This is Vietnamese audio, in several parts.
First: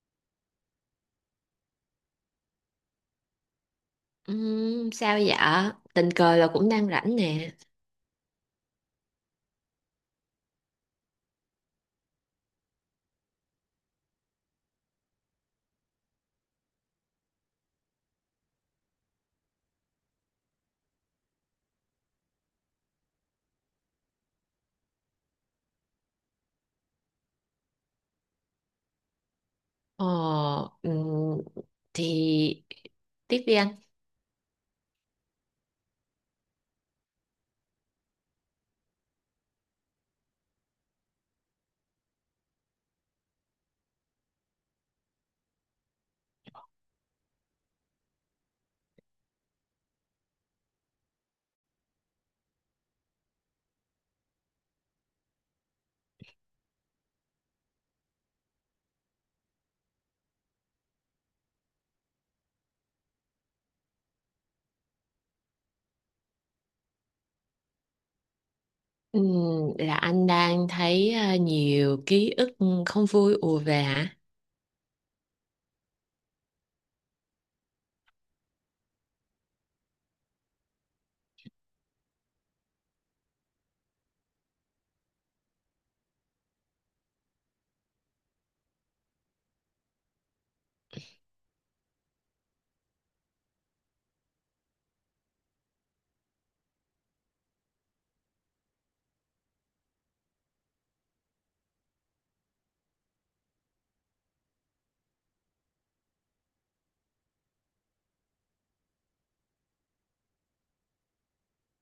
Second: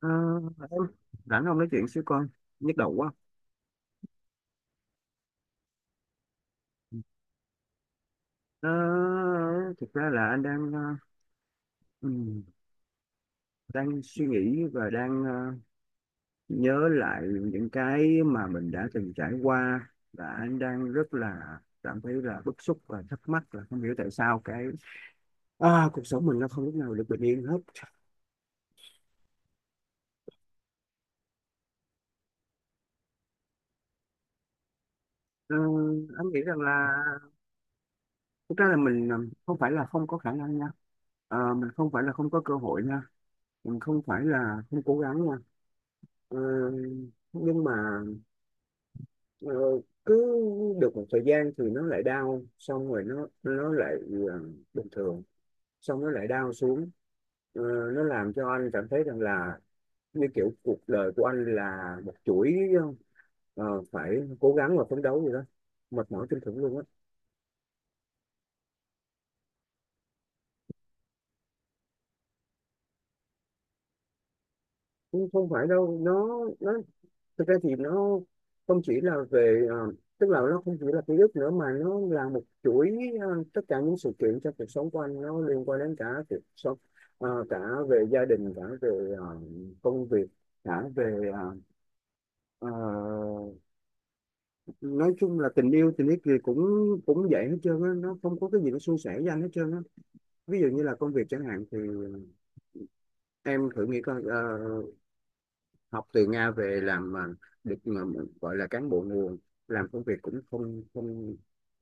Ờ, em rảnh không, nói chuyện xíu con, nhức đầu quá. Sao dạ? Tình cờ là cũng đang rảnh nè. Ờ, Thực ra là anh đang ừm, đang suy nghĩ và đang nhớ lại những cái mà mình đã từng trải qua, và anh đang rất là cảm thấy là bức xúc và thắc mắc là không hiểu tại sao cái cuộc sống mình nó không lúc nào được bình yên hết. Ờ, ừm, thì tiếp đi anh. Ờ, anh nghĩ rằng là thực ra là mình không phải là không có khả năng nha. Mình không phải là không có cơ hội nha, mình không phải là không cố gắng nha. Ờ, nhưng mà ờ, cứ được một thời gian thì nó lại đau, xong rồi nó lại ờ, bình thường, xong nó lại đau xuống. Ờ, nó làm cho anh cảm thấy rằng là như kiểu cuộc đời của anh là một chuỗi ờ, phải cố gắng và phấn đấu gì đó, mệt mỏi tinh thần luôn á. Ừm, là anh đang thấy nhiều ký ức không vui ùa về hả? Không, không phải đâu, nó thực ra thì nó không chỉ là về tức là nó không chỉ là ký ức nữa, mà nó là một chuỗi tất cả những sự kiện trong cuộc sống của anh, nó liên quan đến cả cuộc sống, cả về gia đình, cả về công việc, cả về ờ, nói chung là tình yêu, tình yêu thì cũng cũng vậy hết trơn á, nó không có cái gì nó suôn sẻ với anh hết trơn á. Ví dụ như là công việc chẳng hạn thì em thử nghĩ coi, học từ Nga về làm được mà gọi là cán bộ nguồn, làm công việc cũng không không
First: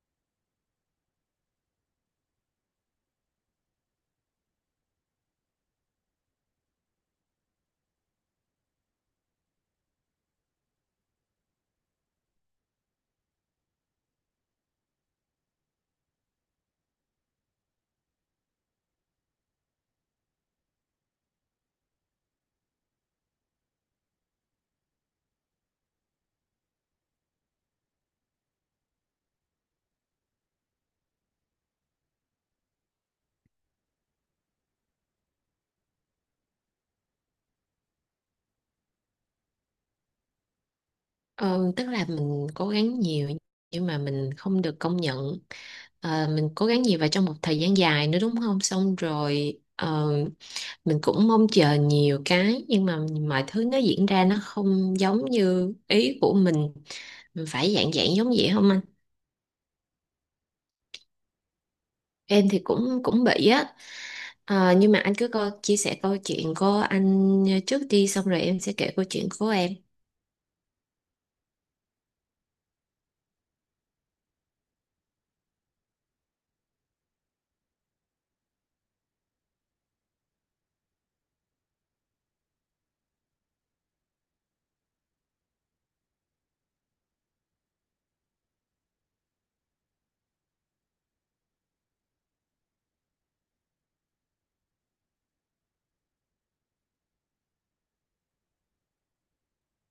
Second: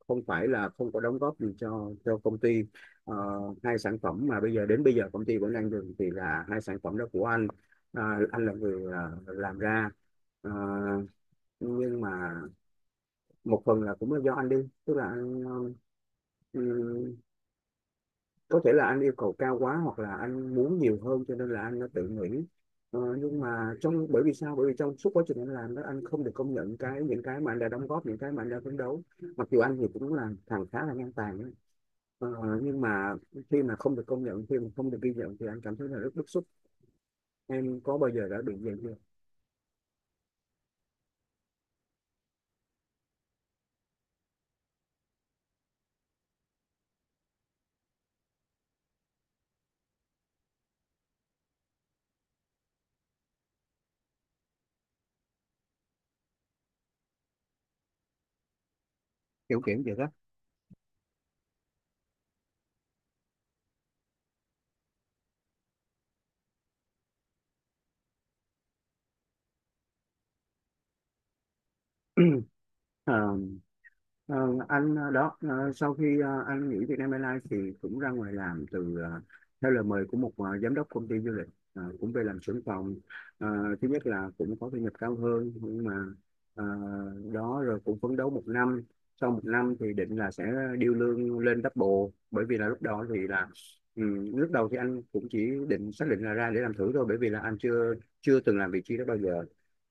không phải là không có đóng góp gì cho công ty. Ờ, Hai sản phẩm mà bây giờ đến bây giờ công ty vẫn đang dùng thì là hai sản phẩm đó của anh. Anh là người làm ra. Ờ, nhưng mà một phần là cũng là do anh đi, tức là anh ừ, có thể là anh yêu cầu cao quá hoặc là anh muốn nhiều hơn cho nên là anh đã tự nghĩ. Nhưng mà trong bởi vì sao bởi vì trong suốt quá trình anh làm đó, anh không được công nhận những cái mà anh đã đóng góp, những cái mà anh đã phấn đấu, mặc dù anh thì cũng là thằng khá là ngang tàn ấy. Ờ, nhưng mà khi mà không được công nhận, khi mà không được ghi nhận thì anh cảm thấy là rất bức xúc. Em có bao giờ đã bị vậy chưa? Ờ, tức là mình cố gắng nhiều nhưng mà mình không được công nhận. Ờ, mình cố gắng nhiều và trong một thời gian dài nữa đúng không? Xong rồi mình cũng mong chờ nhiều cái nhưng mà mọi thứ nó diễn ra nó không giống như ý của mình. Mình phải dạng dạng giống vậy không anh? Kiểu kiểu vậy đó. Em thì cũng cũng bị á. Ờ, nhưng mà anh cứ coi, chia sẻ câu chuyện của anh trước đi xong rồi em sẽ kể câu chuyện của em. Ờ, ờ, anh sau khi anh nghỉ Vietnam Airlines thì cũng ra ngoài làm từ theo lời mời của một giám đốc công ty du lịch. Cũng về làm trưởng phòng. Ờ, Thứ nhất là cũng có thu nhập cao hơn, nhưng mà ờ, đó rồi cũng phấn đấu một năm, sau một năm thì định là sẽ điêu lương lên double, bởi vì là lúc đó thì là ừ, lúc đầu thì anh cũng chỉ xác định là ra để làm thử thôi, bởi vì là anh chưa chưa từng làm vị trí đó bao giờ.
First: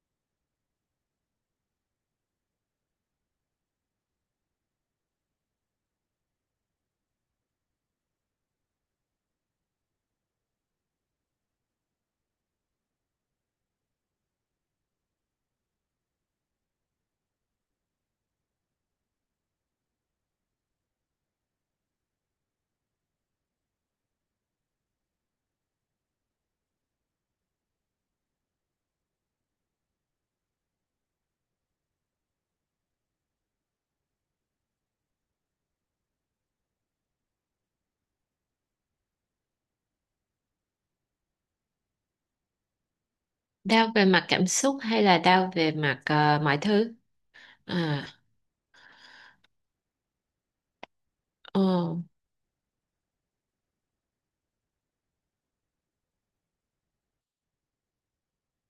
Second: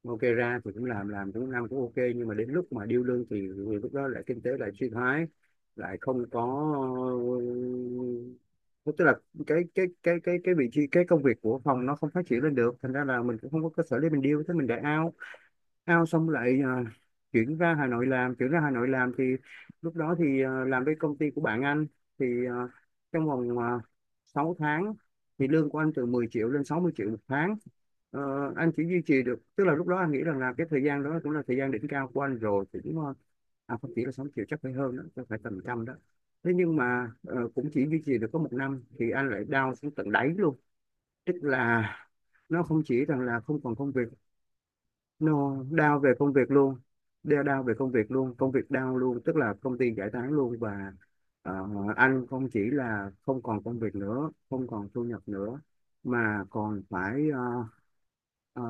Ok, ra thì cũng làm cũng năm cũng ok, nhưng mà đến lúc mà điêu lương thì lúc đó lại kinh tế lại suy thoái, lại không có, tức là cái vị trí, cái công việc của phòng nó không phát triển lên được, thành ra là mình cũng không có cơ sở để mình điêu, thế mình đại ao. Ao xong lại chuyển ra Hà Nội làm, thì lúc đó thì làm với công ty của bạn anh, thì trong vòng 6 tháng thì lương của anh từ 10 triệu lên 60 triệu một tháng. Ờ, anh chỉ duy trì được, tức là lúc đó anh nghĩ rằng là cái thời gian đó cũng là thời gian đỉnh cao của anh rồi thì cũng à, không chỉ là 6 triệu, chắc phải hơn đó, chắc phải tầm trăm đó. Thế nhưng mà cũng chỉ duy trì được có một năm thì anh lại down xuống tận đáy luôn, tức là nó không chỉ rằng là không còn công Đau việc, về mặt cảm xúc hay là đau nó về đau mặt về công việc mọi luôn. thứ? Đau về công À, việc luôn, công việc đau luôn, tức là công ty giải tán luôn, và ờ, ờ, anh không chỉ là không còn công việc nữa, không còn thu nhập nữa, mà còn phải ờ,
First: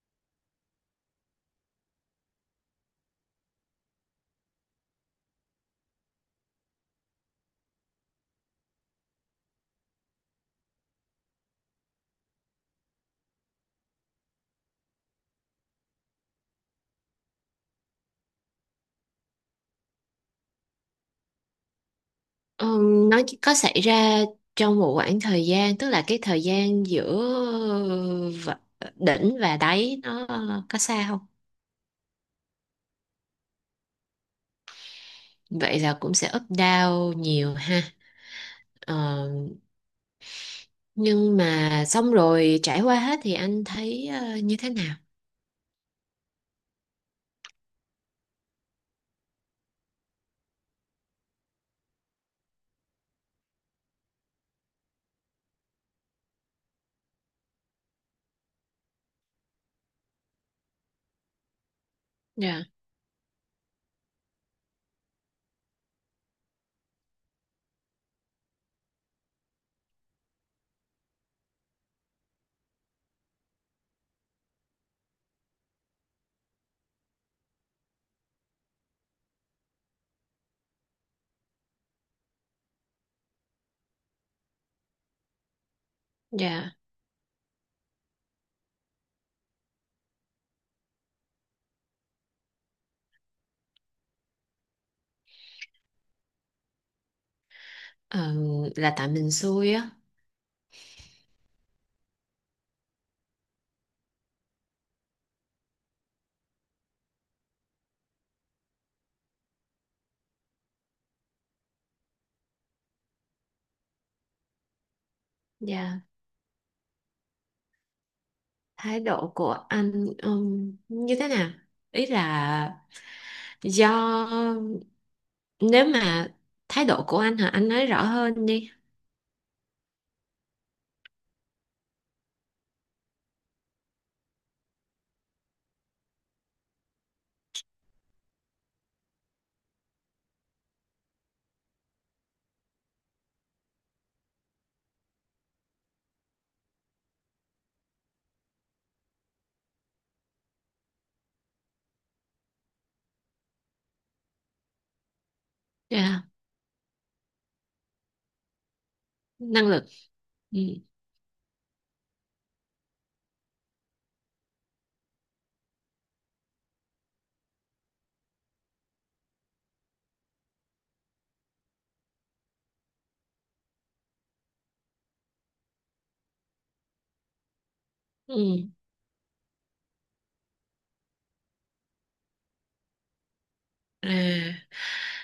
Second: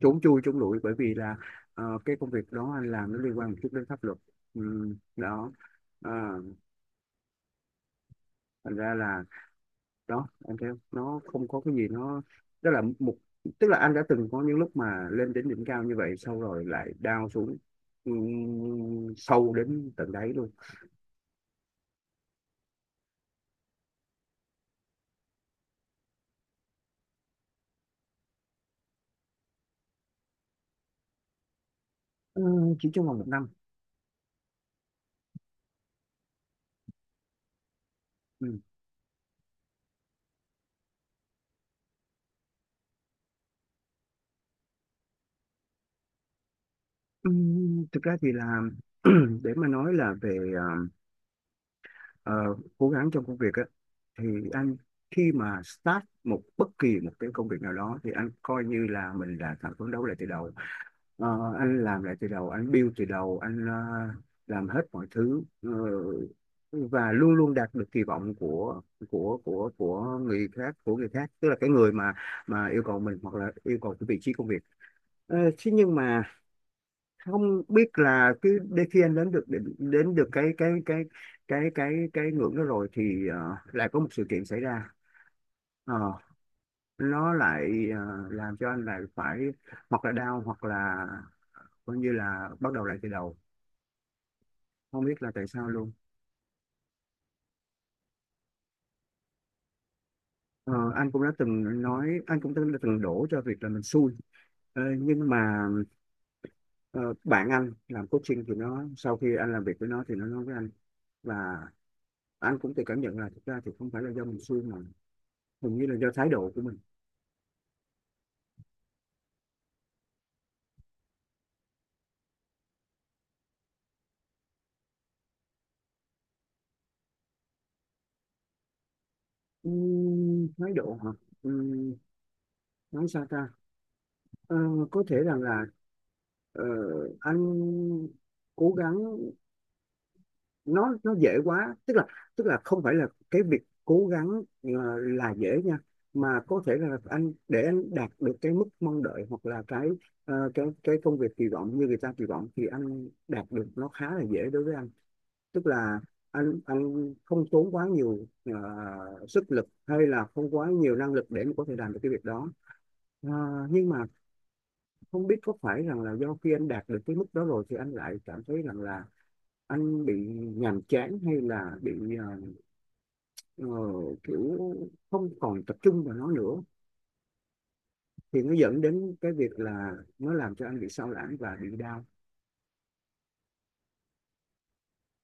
trốn chui trốn lủi, bởi vì là cái công việc đó anh làm nó liên quan một chút đến pháp luật. Đó. Ờ, Thành ra là, đó em thấy không? Nó không có cái gì nó, tức là một tức là anh đã từng có những lúc mà lên đến đỉnh cao như vậy, sau rồi lại down xuống sâu đến tận đáy luôn. ờ, nó chỉ có xảy ra trong một khoảng thời gian tức là cái thời gian giữa v- đỉnh và đáy nó có xa không? Ừ, chỉ trong vòng một năm. Vậy là cũng sẽ up down nhiều ha? Ừ. Ờ, nhưng mà xong rồi trải qua hết thì anh thấy như thế nào? Thực ra thì là để mà nói là về ờ, cố gắng trong công việc á, thì anh khi mà start một bất kỳ một cái công việc nào đó thì anh coi như là mình là thằng phấn đấu lại từ đầu. Ờ, anh làm lại từ đầu, Dạ. anh build từ đầu, anh làm hết mọi thứ, và luôn luôn đạt được kỳ vọng của người khác, tức là cái người mà yêu cầu mình hoặc là yêu cầu cái vị trí công việc. Thế nhưng mà không biết là cứ đến khi anh đến được cái ngưỡng đó rồi thì lại có một sự kiện xảy ra. Ờ, Dạ, nó lại làm cho anh lại phải hoặc là đau, hoặc là coi như là bắt đầu lại từ đầu, không biết là tại sao luôn. ờ, là tại mình xui á. Ờ, anh cũng đã từng nói, anh cũng từng đổ cho việc là mình xui. Nhưng mà ờ, bạn anh làm coaching, thì nó sau khi anh làm việc với nó thì nó nói với anh, và anh cũng tự cảm nhận là thực ra thì không phải là do mình xui, mà hình như là Dạ, do thái độ của mình. thái độ của anh như thế nào? Ý là do, nếu mà thái độ của anh hả, anh nói rõ hơn đi. Thái độ hả? Ừm, nói sao ta. Ờ, có thể rằng là ờ, anh cố gắng nó dễ quá, tức là không phải là cái việc cố gắng là dễ nha, mà có thể là anh để anh đạt được cái mức mong đợi, hoặc là cái cái công việc kỳ vọng như người ta kỳ vọng thì anh đạt được nó khá là dễ đối với anh, tức là Dạ, anh không tốn quá nhiều sức lực năng lực. hay là không Ừ. quá nhiều năng lực để mà có thể làm được cái việc đó. Ờ, nhưng mà không biết có phải rằng là do khi anh đạt được cái mức đó rồi thì anh lại cảm thấy rằng là anh bị nhàm chán, hay là bị ờ, ờ, kiểu không còn tập trung vào nó nữa, thì nó Ừ. dẫn đến cái việc là nó làm cho anh bị sao lãng và bị đau. À,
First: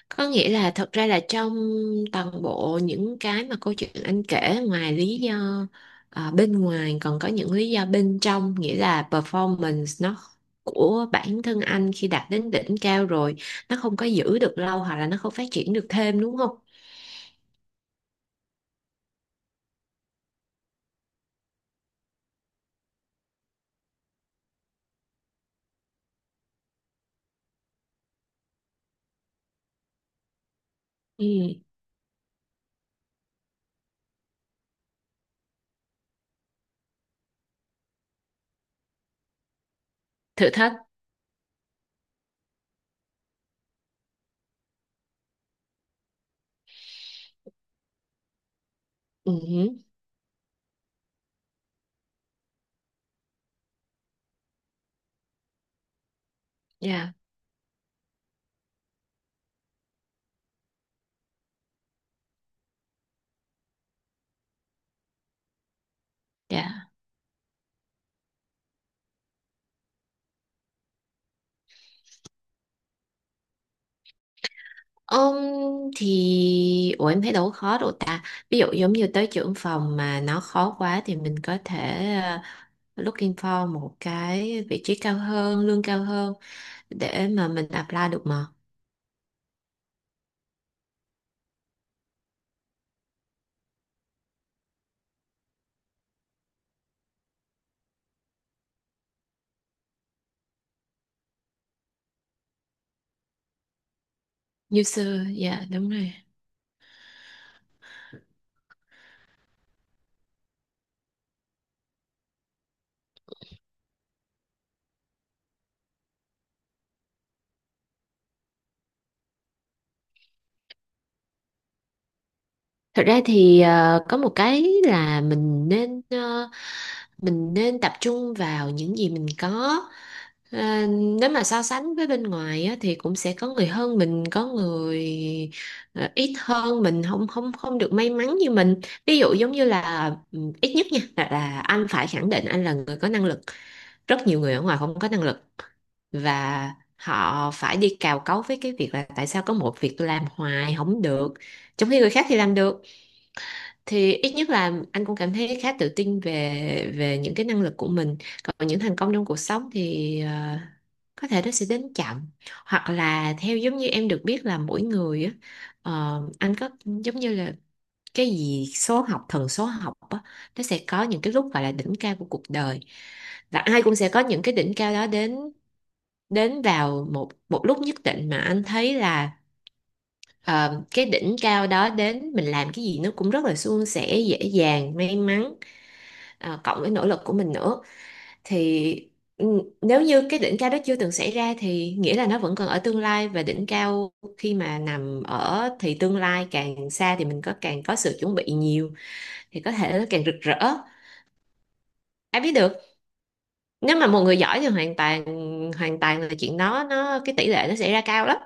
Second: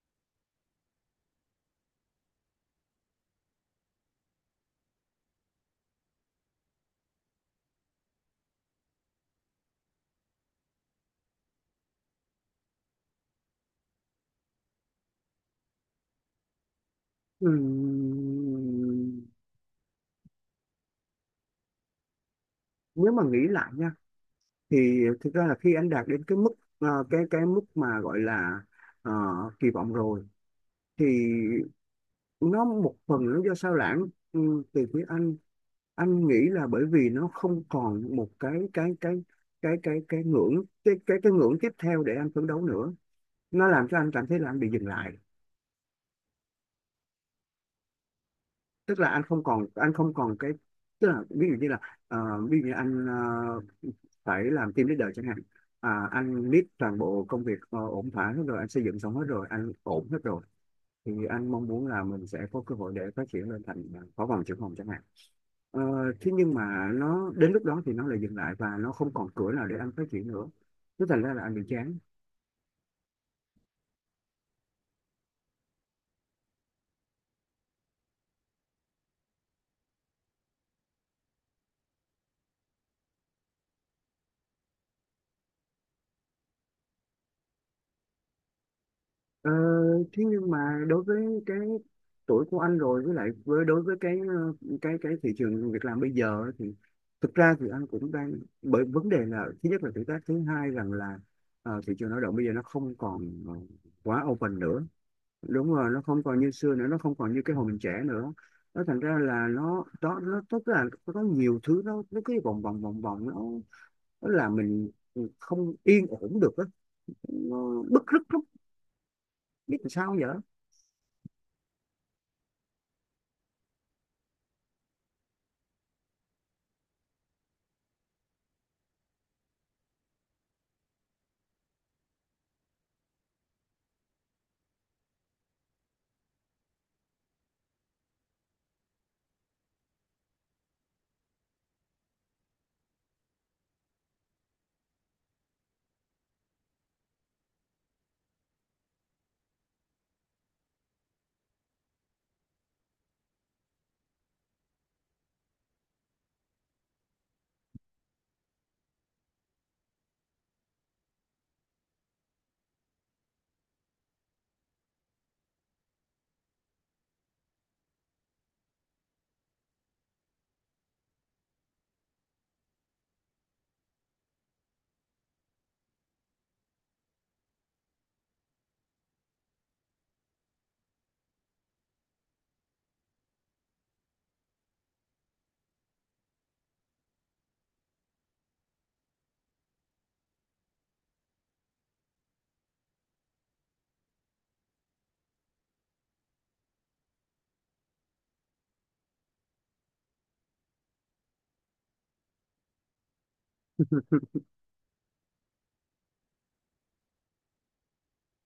có nghĩa là thật ra là trong toàn bộ những cái mà câu chuyện anh kể ngoài lý do à, bên ngoài còn có những lý do bên trong, nghĩa là performance nó của bản thân anh khi đạt đến đỉnh cao rồi nó không có giữ được lâu hoặc là nó không phát triển được thêm đúng không? Ừm, Nếu mà nghĩ lại nha, thì thực ra là khi anh đạt đến cái mức cái mức mà gọi là ờ, kỳ vọng rồi, thì Ừ, nó một phần nó do sao lãng từ phía anh. Anh nghĩ là bởi vì nó không còn một thử thách. Cái ngưỡng tiếp theo để anh phấn đấu nữa, nó làm cho anh cảm thấy là anh bị dừng lại, tức là Ừ, anh không còn cái tức là ví dụ như là ờ, ví dụ như anh phải làm team leader chẳng hạn, anh biết toàn dạ, bộ công việc ổn thỏa hết rồi, anh xây dựng xong hết rồi, anh ổn hết rồi, thì anh mong muốn là mình sẽ có cơ hội để phát triển lên thành phó phòng, trưởng phòng chẳng hạn. Ờ, Thế nhưng dạ. mà nó đến lúc đó thì nó lại dừng lại, và nó không còn cửa nào để anh phát triển nữa, thế thành ra là anh bị chán. Ông thì ủa em thấy đâu có khó đâu ta. Ví dụ giống như tới trưởng phòng mà nó khó quá thì mình có thể looking for một cái vị trí cao hơn, lương cao hơn để mà mình apply được mà. Ờ, Thế nhưng mà đối với cái tuổi của anh rồi, với lại đối với cái cái thị trường việc làm bây giờ ấy, thì thực ra thì anh cũng đang, bởi vấn đề là thứ nhất là tuổi tác, thứ hai rằng là thị trường lao động bây giờ nó không còn quá open nữa. User, dạ Đúng đúng rồi, nó rồi. không còn như xưa nữa, nó không còn như cái hồi mình trẻ nữa, nó thành ra là nó đó, nó tức là nó có nhiều thứ nó cứ vòng vòng vòng vòng, nó làm mình không yên ổn được á, nó bứt rứt lắm, biết làm sao giờ. Thật ra thì có một cái là mình nên mình nên tập trung vào những gì mình có. Ờ, nếu mà so sánh với bên ngoài á, thì cũng sẽ có người hơn mình, có người ít hơn mình, không không không được may mắn như mình. Ví dụ giống như là ừ, ít nhất nha là anh phải khẳng định anh là người có năng lực. Rất nhiều người ở ngoài không có năng lực và họ phải đi cào cấu với cái việc là tại sao có một việc tôi làm hoài không được, trong khi người khác thì làm được. Thì ít nhất là anh cũng cảm thấy khá tự tin về về những cái năng lực của mình. Còn những thành công trong cuộc sống thì có thể nó sẽ đến chậm, hoặc là theo giống như em được biết là mỗi người á, anh có giống như là cái gì số học, thần số học á, nó sẽ có những cái lúc gọi là đỉnh cao của cuộc đời, và ai cũng sẽ có những cái đỉnh cao đó đến, đến vào một một lúc nhất định mà anh thấy là. Ờ, cái đỉnh cao đó đến mình làm cái gì nó cũng rất là suôn sẻ, dễ dàng, may mắn, cộng với nỗ lực của mình nữa thì ừ, nếu như cái đỉnh cao đó chưa từng xảy ra thì nghĩa là nó vẫn còn ở tương lai, và đỉnh cao khi mà nằm ở thì tương lai càng xa thì mình có càng có sự chuẩn bị nhiều thì có thể nó càng rực rỡ. Ai biết được, nếu mà một người giỏi thì hoàn toàn, là chuyện đó nó cái tỷ lệ nó xảy ra cao lắm.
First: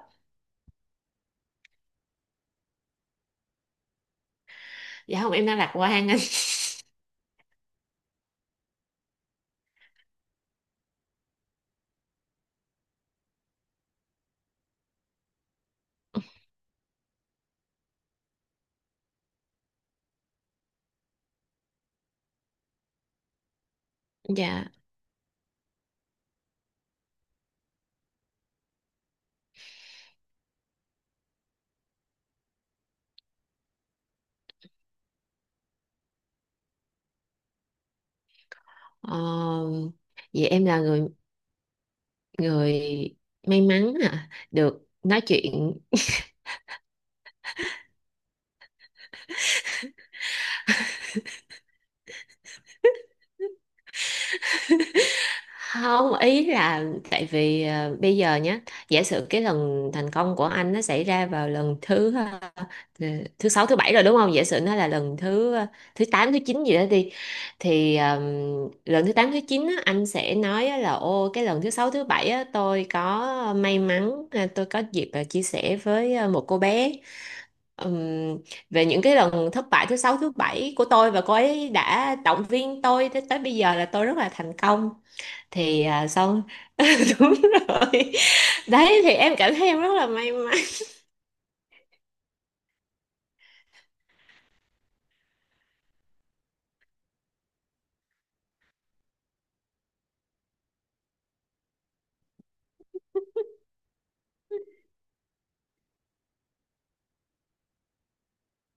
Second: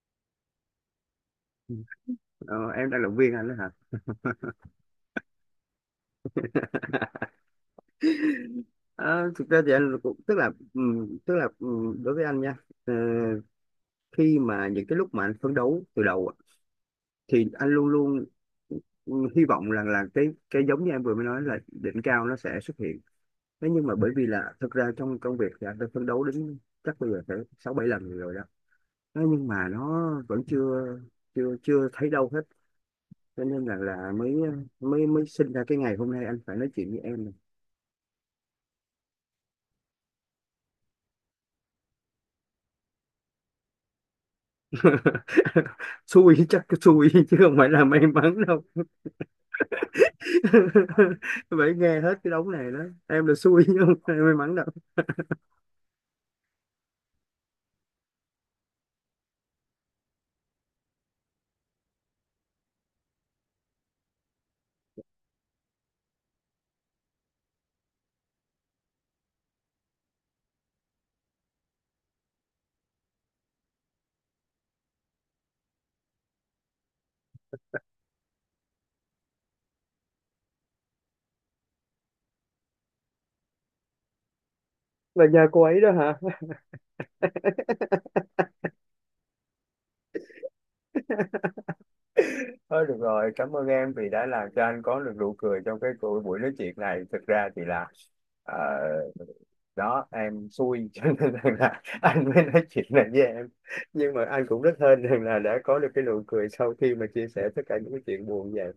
Ờ, em đang động viên anh đó hả? Dạ không, em đang lạc quan anh. Ờ, Thực ra thì anh cũng tức là đối với anh nha, ờ, khi mà những cái lúc mà anh phấn đấu từ đầu á, thì anh luôn luôn hy vọng rằng là cái giống như em vừa mới nói là đỉnh cao nó sẽ xuất hiện. Thế nhưng mà bởi vì là Dạ. thực ra trong công việc thì anh đã phấn đấu đến chắc bây giờ phải 6 7 lần rồi đó, thế nhưng mà nó vẫn chưa chưa chưa thấy đâu hết, cho nên là mới mới mới sinh ra cái ngày hôm nay anh phải nói chuyện với em. Ờ, vậy em là người, người may mắn à được nói chuyện. Xui, chắc cái xui chứ không phải là may mắn đâu. Phải nghe hết cái đống này đó, em là xui chứ không phải may mắn đâu. Không, ý là tại vì bây giờ nhé, giả sử cái lần thành công của anh nó xảy ra vào lần thứ thứ sáu thứ bảy rồi đúng không, giả sử nó là lần thứ thứ tám thứ chín gì đó đi, thì lần thứ tám thứ chín á, anh sẽ nói á là ô cái lần thứ sáu thứ bảy á, tôi có may mắn tôi có dịp chia sẻ với một cô bé. Ừm, về những cái lần thất bại thứ sáu thứ bảy của tôi và cô ấy đã động viên tôi tới, tới bây giờ là tôi rất là thành công. Là nhà cô ấy Thì đó à, hả? sau đúng rồi. Đấy thì em cảm thấy em rất là may mắn. Thôi được rồi, cảm ơn em vì đã làm cho anh có được nụ cười trong cái cuộc buổi nói chuyện này. Thực ra thì là ờ, đó em xui cho nên rằng là anh mới nói chuyện này với em, nhưng mà anh cũng rất hên rằng là đã có được cái nụ cười sau khi mà chia sẻ tất cả những cái chuyện buồn như vậy.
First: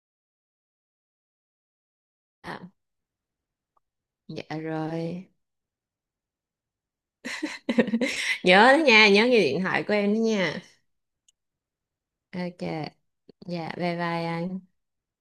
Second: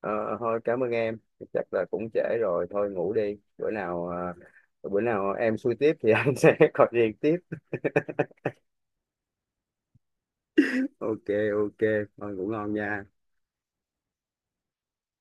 Ờ, Thôi cảm ơn em, chắc là cũng trễ À, rồi, thôi ngủ đi. Bữa nào ờ, dạ bữa rồi. nào em xui tiếp thì anh sẽ gọi điện tiếp. Nhớ đó nha, nhớ nghe điện thoại của em đó nha. Ok, ok, thôi ngủ Ok, ngon nha. dạ bye bye anh.